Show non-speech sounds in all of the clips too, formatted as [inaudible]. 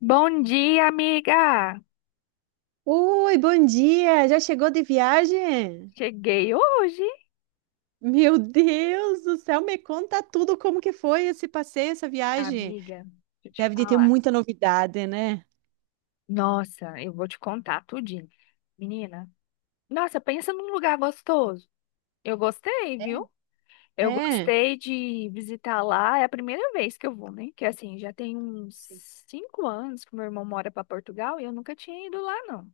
Bom dia, amiga! Oi, bom dia! Já chegou de viagem? Cheguei hoje, Meu Deus do céu, me conta tudo como que foi esse passeio, essa viagem. amiga. Deixa eu te Deve de ter falar. muita novidade, né? Nossa, eu vou te contar tudinho. Menina, nossa, pensa num lugar gostoso. Eu gostei, viu? Eu É, gostei de visitar lá. É a primeira vez que eu vou, né? Que assim, já tem uns sim. 5 anos que meu irmão mora para Portugal e eu nunca tinha ido lá, não.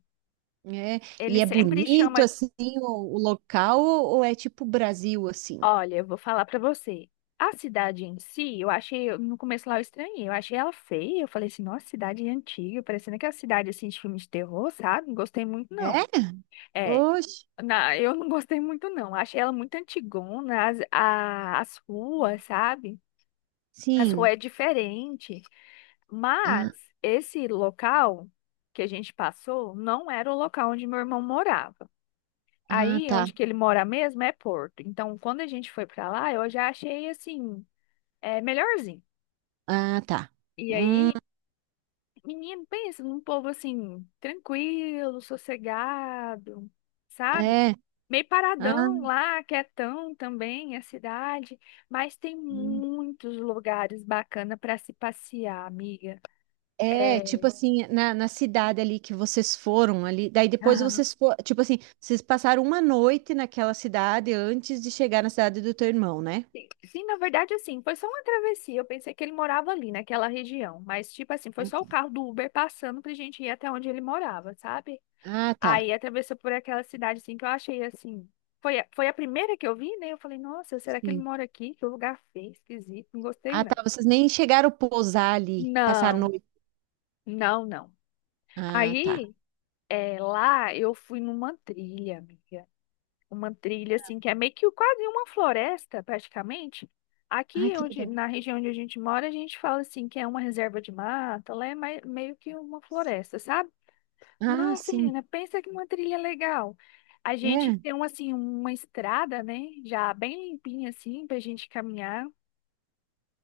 É. Ele E é sempre bonito chama. assim o local ou é tipo Brasil assim? Olha, eu vou falar pra você. A cidade em si, eu achei, no começo lá eu estranhei, eu achei ela feia, eu falei assim, nossa, cidade antiga, parecendo aquela cidade assim de filme de terror, sabe? Não gostei muito É? não. É, Oxe, eu não gostei muito não, achei ela muito antigona, as ruas, sabe? As sim. ruas é diferente, Ah, mas esse local que a gente passou não era o local onde meu irmão morava. ah, Aí, tá. onde que ele mora mesmo é Porto. Então, quando a gente foi pra lá, eu já achei assim é melhorzinho. Ah, tá. E Hum, aí, menino, pensa num povo assim, tranquilo, sossegado, sabe? é. Meio Ah. paradão lá, quietão também, a cidade, mas tem Hum. muitos lugares bacanas para se passear, amiga. É, É, tipo assim, na cidade ali que vocês foram ali, daí depois aham. vocês foram, tipo assim, vocês passaram uma noite naquela cidade antes de chegar na cidade do teu irmão, né? Sim, sim, na verdade, assim, foi só uma travessia. Eu pensei que ele morava ali, naquela região, mas, tipo assim, foi só o carro do Uber passando pra gente ir até onde ele morava, sabe? Ah, tá. Aí atravessou por aquela cidade assim que eu achei assim. Foi a primeira que eu vi, né? Eu falei, nossa, será que ele Sim. mora aqui? Que lugar feio, esquisito, não gostei Ah, não. tá, vocês nem chegaram a pousar ali, passar a Não, noite. não, não. Ah, tá. Aí lá eu fui numa trilha, amiga. Uma trilha assim que é meio que quase uma floresta, praticamente. Ah, Aqui que onde, legal. na região onde a gente mora, a gente fala assim que é uma reserva de mata, lá é meio que uma floresta, sabe? Ah, Nossa, sim. menina, pensa que uma trilha legal. A gente É. tem uma, assim, uma estrada, né? Já bem limpinha, assim, pra gente caminhar.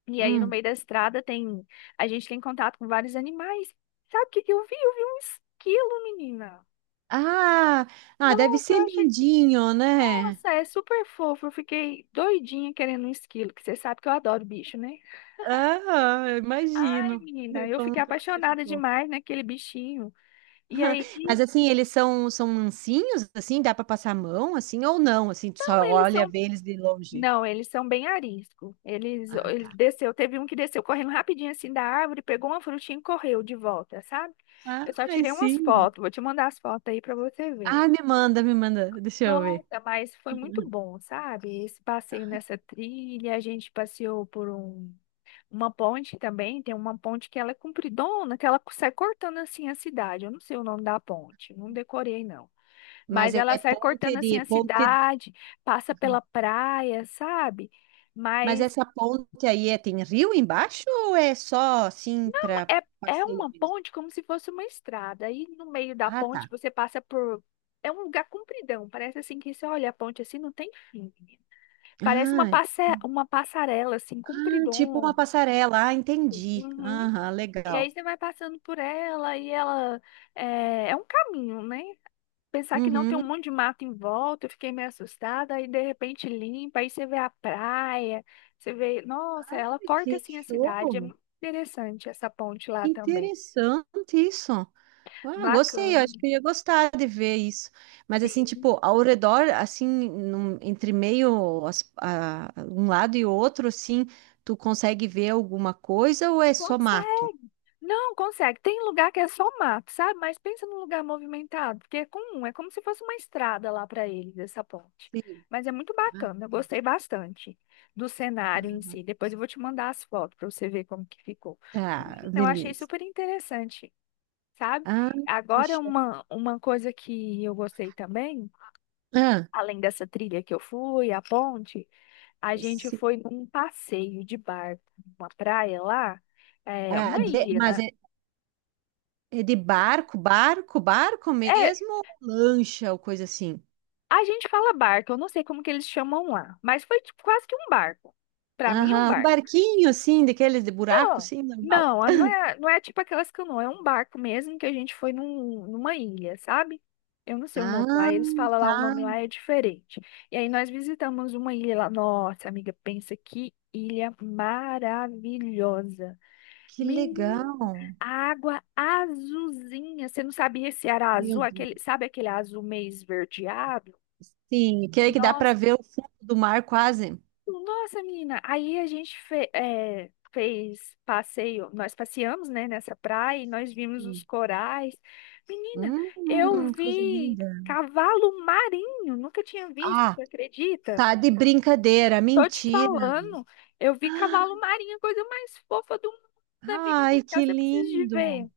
E aí, no Hum. meio da estrada, tem. A gente tem contato com vários animais. Sabe o que que eu vi? Eu vi um esquilo, menina. Ah, ah, deve Nossa, eu ser achei. lindinho, né? Nossa, é super fofo. Eu fiquei doidinha querendo um esquilo, que você sabe que eu adoro bicho, né? Ah, Ai, imagino menina, [laughs] eu como fiquei que você apaixonada ficou. demais naquele bichinho. E aí, Mas assim, eles são mansinhos, assim, dá para passar a mão, assim, ou não, assim, tu como só eles olha, são. vê eles de longe. Não, eles são bem arisco. Eles, ele Ah, desceu, teve um que desceu correndo rapidinho assim da árvore, pegou uma frutinha e correu de volta, sabe? tá. Eu só Ah, tirei umas sim. fotos, vou te mandar as fotos aí pra você ver. Ah, me manda, deixa eu ver. Nossa, mas foi muito Uhum. bom, sabe? Esse passeio nessa trilha, a gente passeou por uma ponte também, tem uma ponte que ela é compridona, que ela sai cortando assim a cidade. Eu não sei o nome da ponte, não decorei não. Mas Mas é ela sai ponte cortando assim de a ponte, cidade, passa pela praia, sabe? mas Mas essa ponte aí tem rio embaixo ou é só assim para é, é passeio uma mesmo? ponte como se fosse uma estrada. Aí no meio da Ah, tá. ponte você passa por. É um lugar compridão. Parece assim que você olha a ponte assim, não tem fim. Parece uma, Ah, passe... hum, uma passarela, assim, tipo uma compridona. passarela. Ah, entendi. Uhum. Aham, E aí legal. você vai passando por ela e ela. É um caminho, né? Pensar que não tem um Uhum. monte de mato em volta, eu fiquei meio assustada. Aí de repente limpa, aí você vê a praia, você vê. Nossa, ela corta Que assim a cidade. É show! muito interessante essa ponte lá também. Interessante isso. Ah, gostei, Bacana. acho que eu ia gostar de ver isso. Mas assim, Sim. tipo, ao redor, assim, entre meio um lado e outro, assim, tu consegue ver alguma coisa ou é só mato? Consegue. Não, consegue. Tem lugar que é só mato, sabe? Mas pensa num lugar movimentado, porque é comum, é como se fosse uma estrada lá para eles, essa ponte. Sim. Mas é muito Ah, bacana, eu gostei bastante do cenário em si. Depois eu vou te mandar as fotos para você ver como que ficou. tá, Menina, eu achei beleza. super interessante, sabe? Ah, Agora fechou. uma coisa que eu gostei também, Ah, além dessa trilha que eu fui, a ponte, a gente sim. foi num passeio de barco, uma praia lá, é, Ah, uma ilha, mas né? é de barco, barco, barco É, mesmo, ou lancha ou coisa assim? a gente fala barco, eu não sei como que eles chamam lá, mas foi tipo, quase que um barco. Pra mim, um Aham, um barco. barquinho assim, daqueles de buraco, Não, assim, normal. não, não é tipo aquelas canoas, é um barco mesmo que a gente foi numa ilha, sabe? Eu não sei o nome lá, Ah, eles falam lá, o nome tá. lá é diferente. E aí nós visitamos uma ilha lá. Nossa, amiga, pensa que ilha maravilhosa. Que Menina, legal. a água azulzinha. Você não sabia se era Meu azul, aquele, Deus. sabe aquele azul meio esverdeado? Sim, que aí que dá para Nossa. ver o fundo do mar quase. Nossa, menina, aí a gente fez passeio, nós passeamos, né, nessa praia e nós vimos os Sim. corais. Menina, eu Coisa vi linda. cavalo marinho, nunca tinha visto, Ah, você acredita? tá de brincadeira, Tô te mentira. falando, eu vi cavalo marinho, a coisa mais fofa do mundo, amiga do Ai, céu, que você precisa de lindo. ver.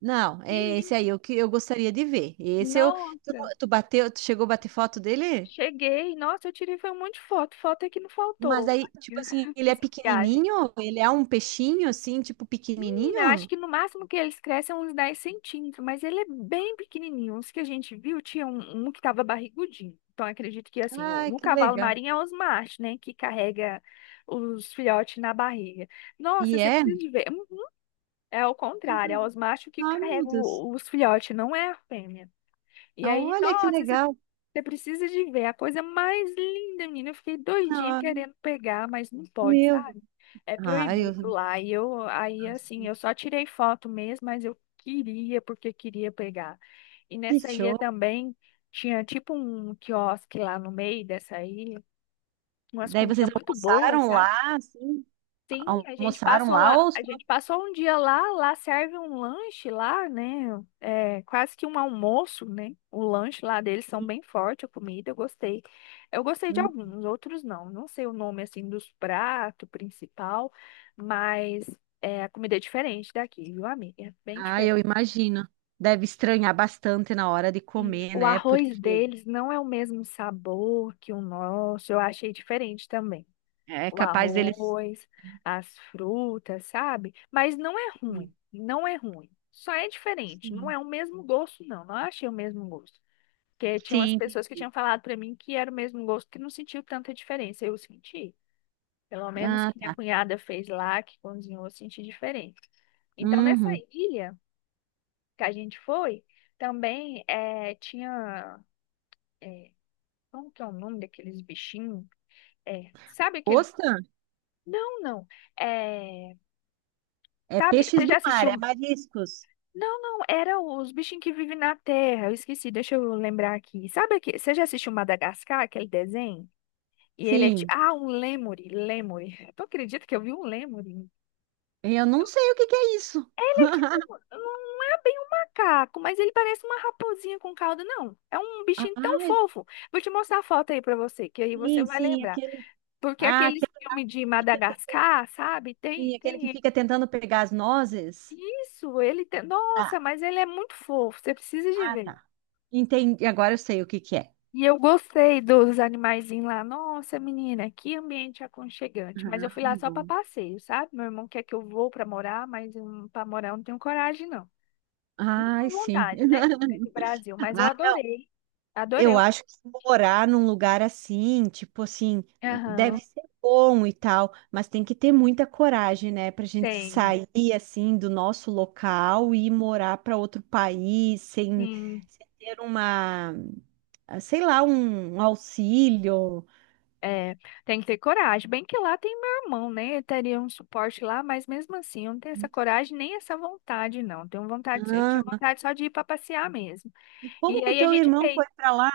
Não, Que é esse lindo. aí é o que eu gostaria de ver. Tu, Nossa, tu bateu, tu chegou a bater foto dele? cheguei, nossa, eu tirei foi um monte de foto, foto é que não Mas faltou aí, tipo assim, [laughs] ele é nessa viagem. pequenininho? Ele é um peixinho assim, tipo Menina, acho pequenininho? que no máximo que eles crescem é uns 10 centímetros, mas ele é bem pequenininho. Os que a gente viu, tinha um, um que estava barrigudinho. Então, acredito que, assim, Ai, no que cavalo legal. marinho é os machos, né, que carrega os filhotes na barriga. E Nossa, você é? precisa de ver. É ao contrário, é os machos que Ah, meu carregam Deus. Os filhotes, não é a fêmea. E aí, Olha que nossa, você legal. você precisa de ver a coisa mais linda, menina. Eu fiquei doidinha Ai, querendo pegar, mas não pode, meu. sabe? É Ai, proibido lá. E eu, aí, nossa, assim, eu só tirei foto mesmo, mas eu queria, porque queria pegar. E que nessa ilha show. também tinha tipo um quiosque lá no meio dessa ilha, umas Daí vocês comidas muito boas, almoçaram sabe? lá, assim? Sim, a gente Almoçaram passou lá lá, ou só... a gente passou um dia lá, lá serve um lanche lá, né? É quase que um almoço, né? O lanche lá deles são bem forte, a comida, eu gostei. Eu gostei de Hum. alguns, outros não. Não sei o nome assim dos pratos principal, mas é, a comida é diferente daqui, viu, amiga? É bem Ah, eu diferente. imagino. Deve estranhar bastante na hora de Sim, comer, o né? arroz Porque deles não é o mesmo sabor que o nosso, eu achei diferente também. é O capaz deles... arroz, as frutas, sabe? Mas não é Sim, ruim, não é ruim. Só é diferente, não sim. é o mesmo gosto, não. Não achei o mesmo gosto. Porque tinha umas Sim. pessoas que tinham falado pra mim que era o mesmo gosto, que não sentiu tanta diferença. Eu senti. Pelo menos Ah, que minha tá. cunhada fez lá, que cozinhou, eu senti diferente. Então, nessa Uhum. ilha que a gente foi, também é, tinha. Como que é o nome daqueles bichinhos? É, sabe aquele. Ostra Não, não. É, é sabe, peixes você já do mar, é assistiu. mariscos. Não, não, era os bichinhos que vivem na terra. Eu esqueci, deixa eu lembrar aqui. Sabe aquele. Você já assistiu Madagascar, aquele desenho? E ele é tipo. Sim. Ah, um lêmure, lêmure. [laughs] Tu acredita que eu vi um lêmure? Eu não sei o que que é isso. Ele é tipo. [laughs] Não é bem um macaco, mas ele parece uma raposinha com cauda, não. É um Ah, bichinho tão fofo. Vou te mostrar a foto aí pra você, que aí você sim, vai sim, lembrar. aquele... Porque Ah, aqueles aquele... filmes de Madagascar, sabe? Tem, Sim, aquele que tem ele. fica tentando pegar as nozes. Isso, ele tem. Tá. Nossa, mas ele é muito fofo. Você precisa de Ah, ver. tá. Entendi. Agora eu sei o que que é. E eu gostei dos animaizinhos lá. Nossa, menina, que ambiente aconchegante. Mas eu Ah, fui lá só para bom. passeio, sabe? Meu irmão quer que eu vou para morar, mas para morar eu não tenho coragem, não. Não Ai, tenho sim. vontade, né? É do Brasil, [laughs] mas eu Ah, adorei. Adorei. eu acho que se morar num lugar assim, tipo assim, deve Aham, ser bom e tal, mas tem que ter muita coragem, né, pra gente tem, sair assim do nosso local e ir morar para outro país sem, sim. sem ter uma, sei lá, um auxílio. É, tem que ter coragem. Bem que lá tem meu irmão, né? Eu teria um suporte lá, mas mesmo assim, eu não tenho essa coragem nem essa vontade, não. Tenho vontade, eu tinha Ah, vontade só de ir para passear mesmo. e E como que o aí a teu gente irmão fez. foi para lá?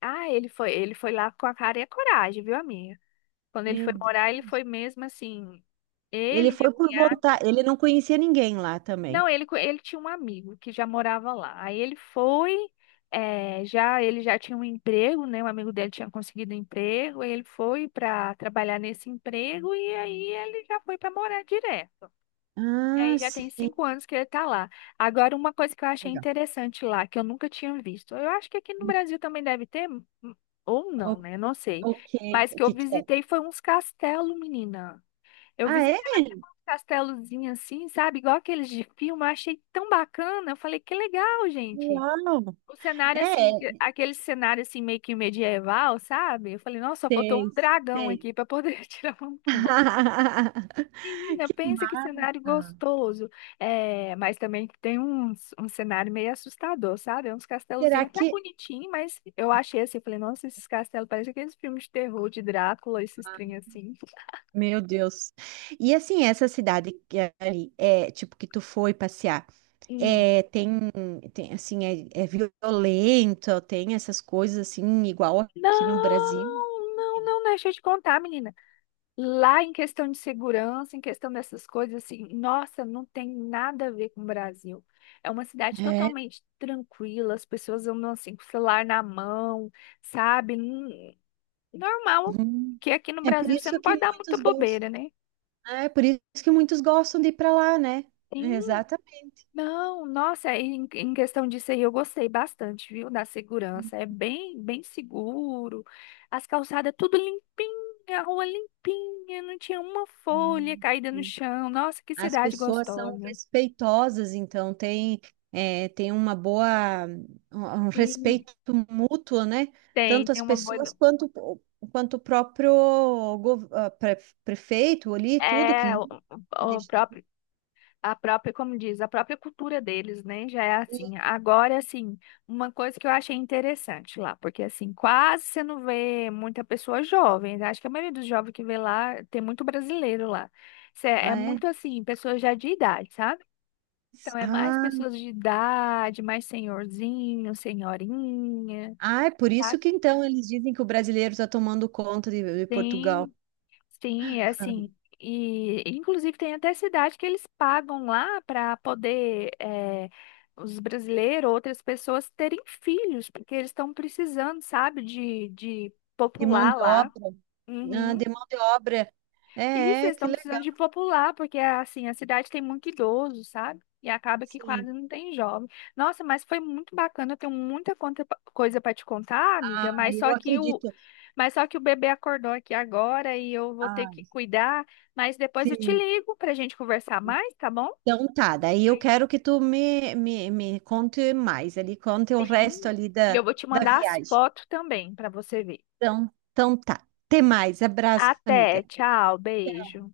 Ah, ele foi lá com a cara e a coragem, viu, amiga? Quando ele Meu foi Deus. morar, ele foi mesmo assim. Ele Ele, minha foi por cunhada. vontade, ele não conhecia ninguém lá também. Não, ele, ele tinha um amigo que já morava lá. Aí ele foi, já ele já tinha um emprego, né? Um amigo dele tinha conseguido um emprego. Aí ele foi para trabalhar nesse emprego e aí ele já foi para morar direto. E Ah, aí já tem sim. 5 anos que ele tá lá. Agora, uma coisa que eu achei Legal. interessante lá, que eu nunca tinha visto. Eu acho que aqui no Brasil também deve ter, ou O, não, né? Não sei. o que, Mas o que eu que que é? visitei foi uns castelos, menina. Eu Ah, é? visitei um castelozinho assim, sabe? Igual aqueles de filme. Eu achei tão bacana. Eu falei, que legal, gente. Uau! O cenário, É, assim, que- aquele cenário, assim, meio que medieval, sabe? Eu falei, nossa, só faltou um sei, dragão sei. aqui pra poder [laughs] tirar uma foto. [laughs] Menina, Que pensa que cenário massa! gostoso. É, mas também tem uns, um cenário meio assustador, sabe? É uns Será castelozinhos até que... bonitinho, mas eu achei assim, eu falei, nossa, esses castelos parecem aqueles filmes de terror de Drácula, esses trem assim. Meu Deus. E assim, essa cidade que é ali, é, tipo, que tu foi passear, Hum. é, tem, tem, assim, é violento, tem essas coisas, assim, igual aqui no Brasil? Não, não, não, deixa eu te contar, menina. Lá em questão de segurança, em questão dessas coisas, assim, nossa, não tem nada a ver com o Brasil. É uma cidade É. totalmente tranquila, as pessoas andam assim com o celular na mão, sabe? Normal, Uhum. que aqui no É por Brasil você isso não que pode dar muita muitos gostam. bobeira, né? Né? É por isso que muitos gostam de ir para lá, né? Sim, Exatamente. não, nossa, aí em questão disso aí eu gostei bastante, viu, da segurança. É bem, bem seguro, as calçadas tudo limpinha, a rua limpinha, não tinha uma folha Uhum. caída no Sim. chão. Nossa, que As cidade pessoas são gostosa. respeitosas, então tem uma boa, um Sim, respeito mútuo, né? tem, Tanto tem as uma boa. pessoas quanto, quanto o próprio gov- ah, pre- prefeito ali, tudo que É, o, limpa, o- o deixa tudo próprio. A própria, como diz, a própria cultura deles, né? Já é limpo. assim. Agora, assim, uma coisa que eu achei interessante lá, porque assim, quase você não vê muita pessoa jovem, né? Acho que a maioria dos jovens que vê lá tem muito brasileiro lá. É Ah, é? muito assim, pessoas já de idade, sabe? Então é mais Ah, pessoas de idade, mais senhorzinho, senhorinha, ah, é por isso tá? que então eles dizem que o brasileiro está tomando conta de Portugal. Tem. Sim, é assim, e inclusive tem até cidade que eles pagam lá para poder os brasileiros, outras pessoas terem filhos, porque eles estão precisando, sabe, de De mão popular de lá. obra. Ah, Uhum. de mão de obra. Isso, É, é, eles que estão precisando legal. de popular, porque assim, a cidade tem muito idoso, sabe? E acaba que quase Sim. não tem jovem. Nossa, mas foi muito bacana, eu tenho muita coisa para te contar, Ah, amiga, mas eu só que o, acredito. Bebê acordou aqui agora e eu vou ter Ah, que cuidar, mas depois eu te sim. ligo pra gente conversar mais, tá bom? Então tá, daí eu quero que tu me conte mais ali, conte o resto Sim. ali E da, eu vou te da mandar as viagem. fotos também pra você ver. Então tá. Até mais. Abraço, amiga. Até, tchau, Tchau. beijo.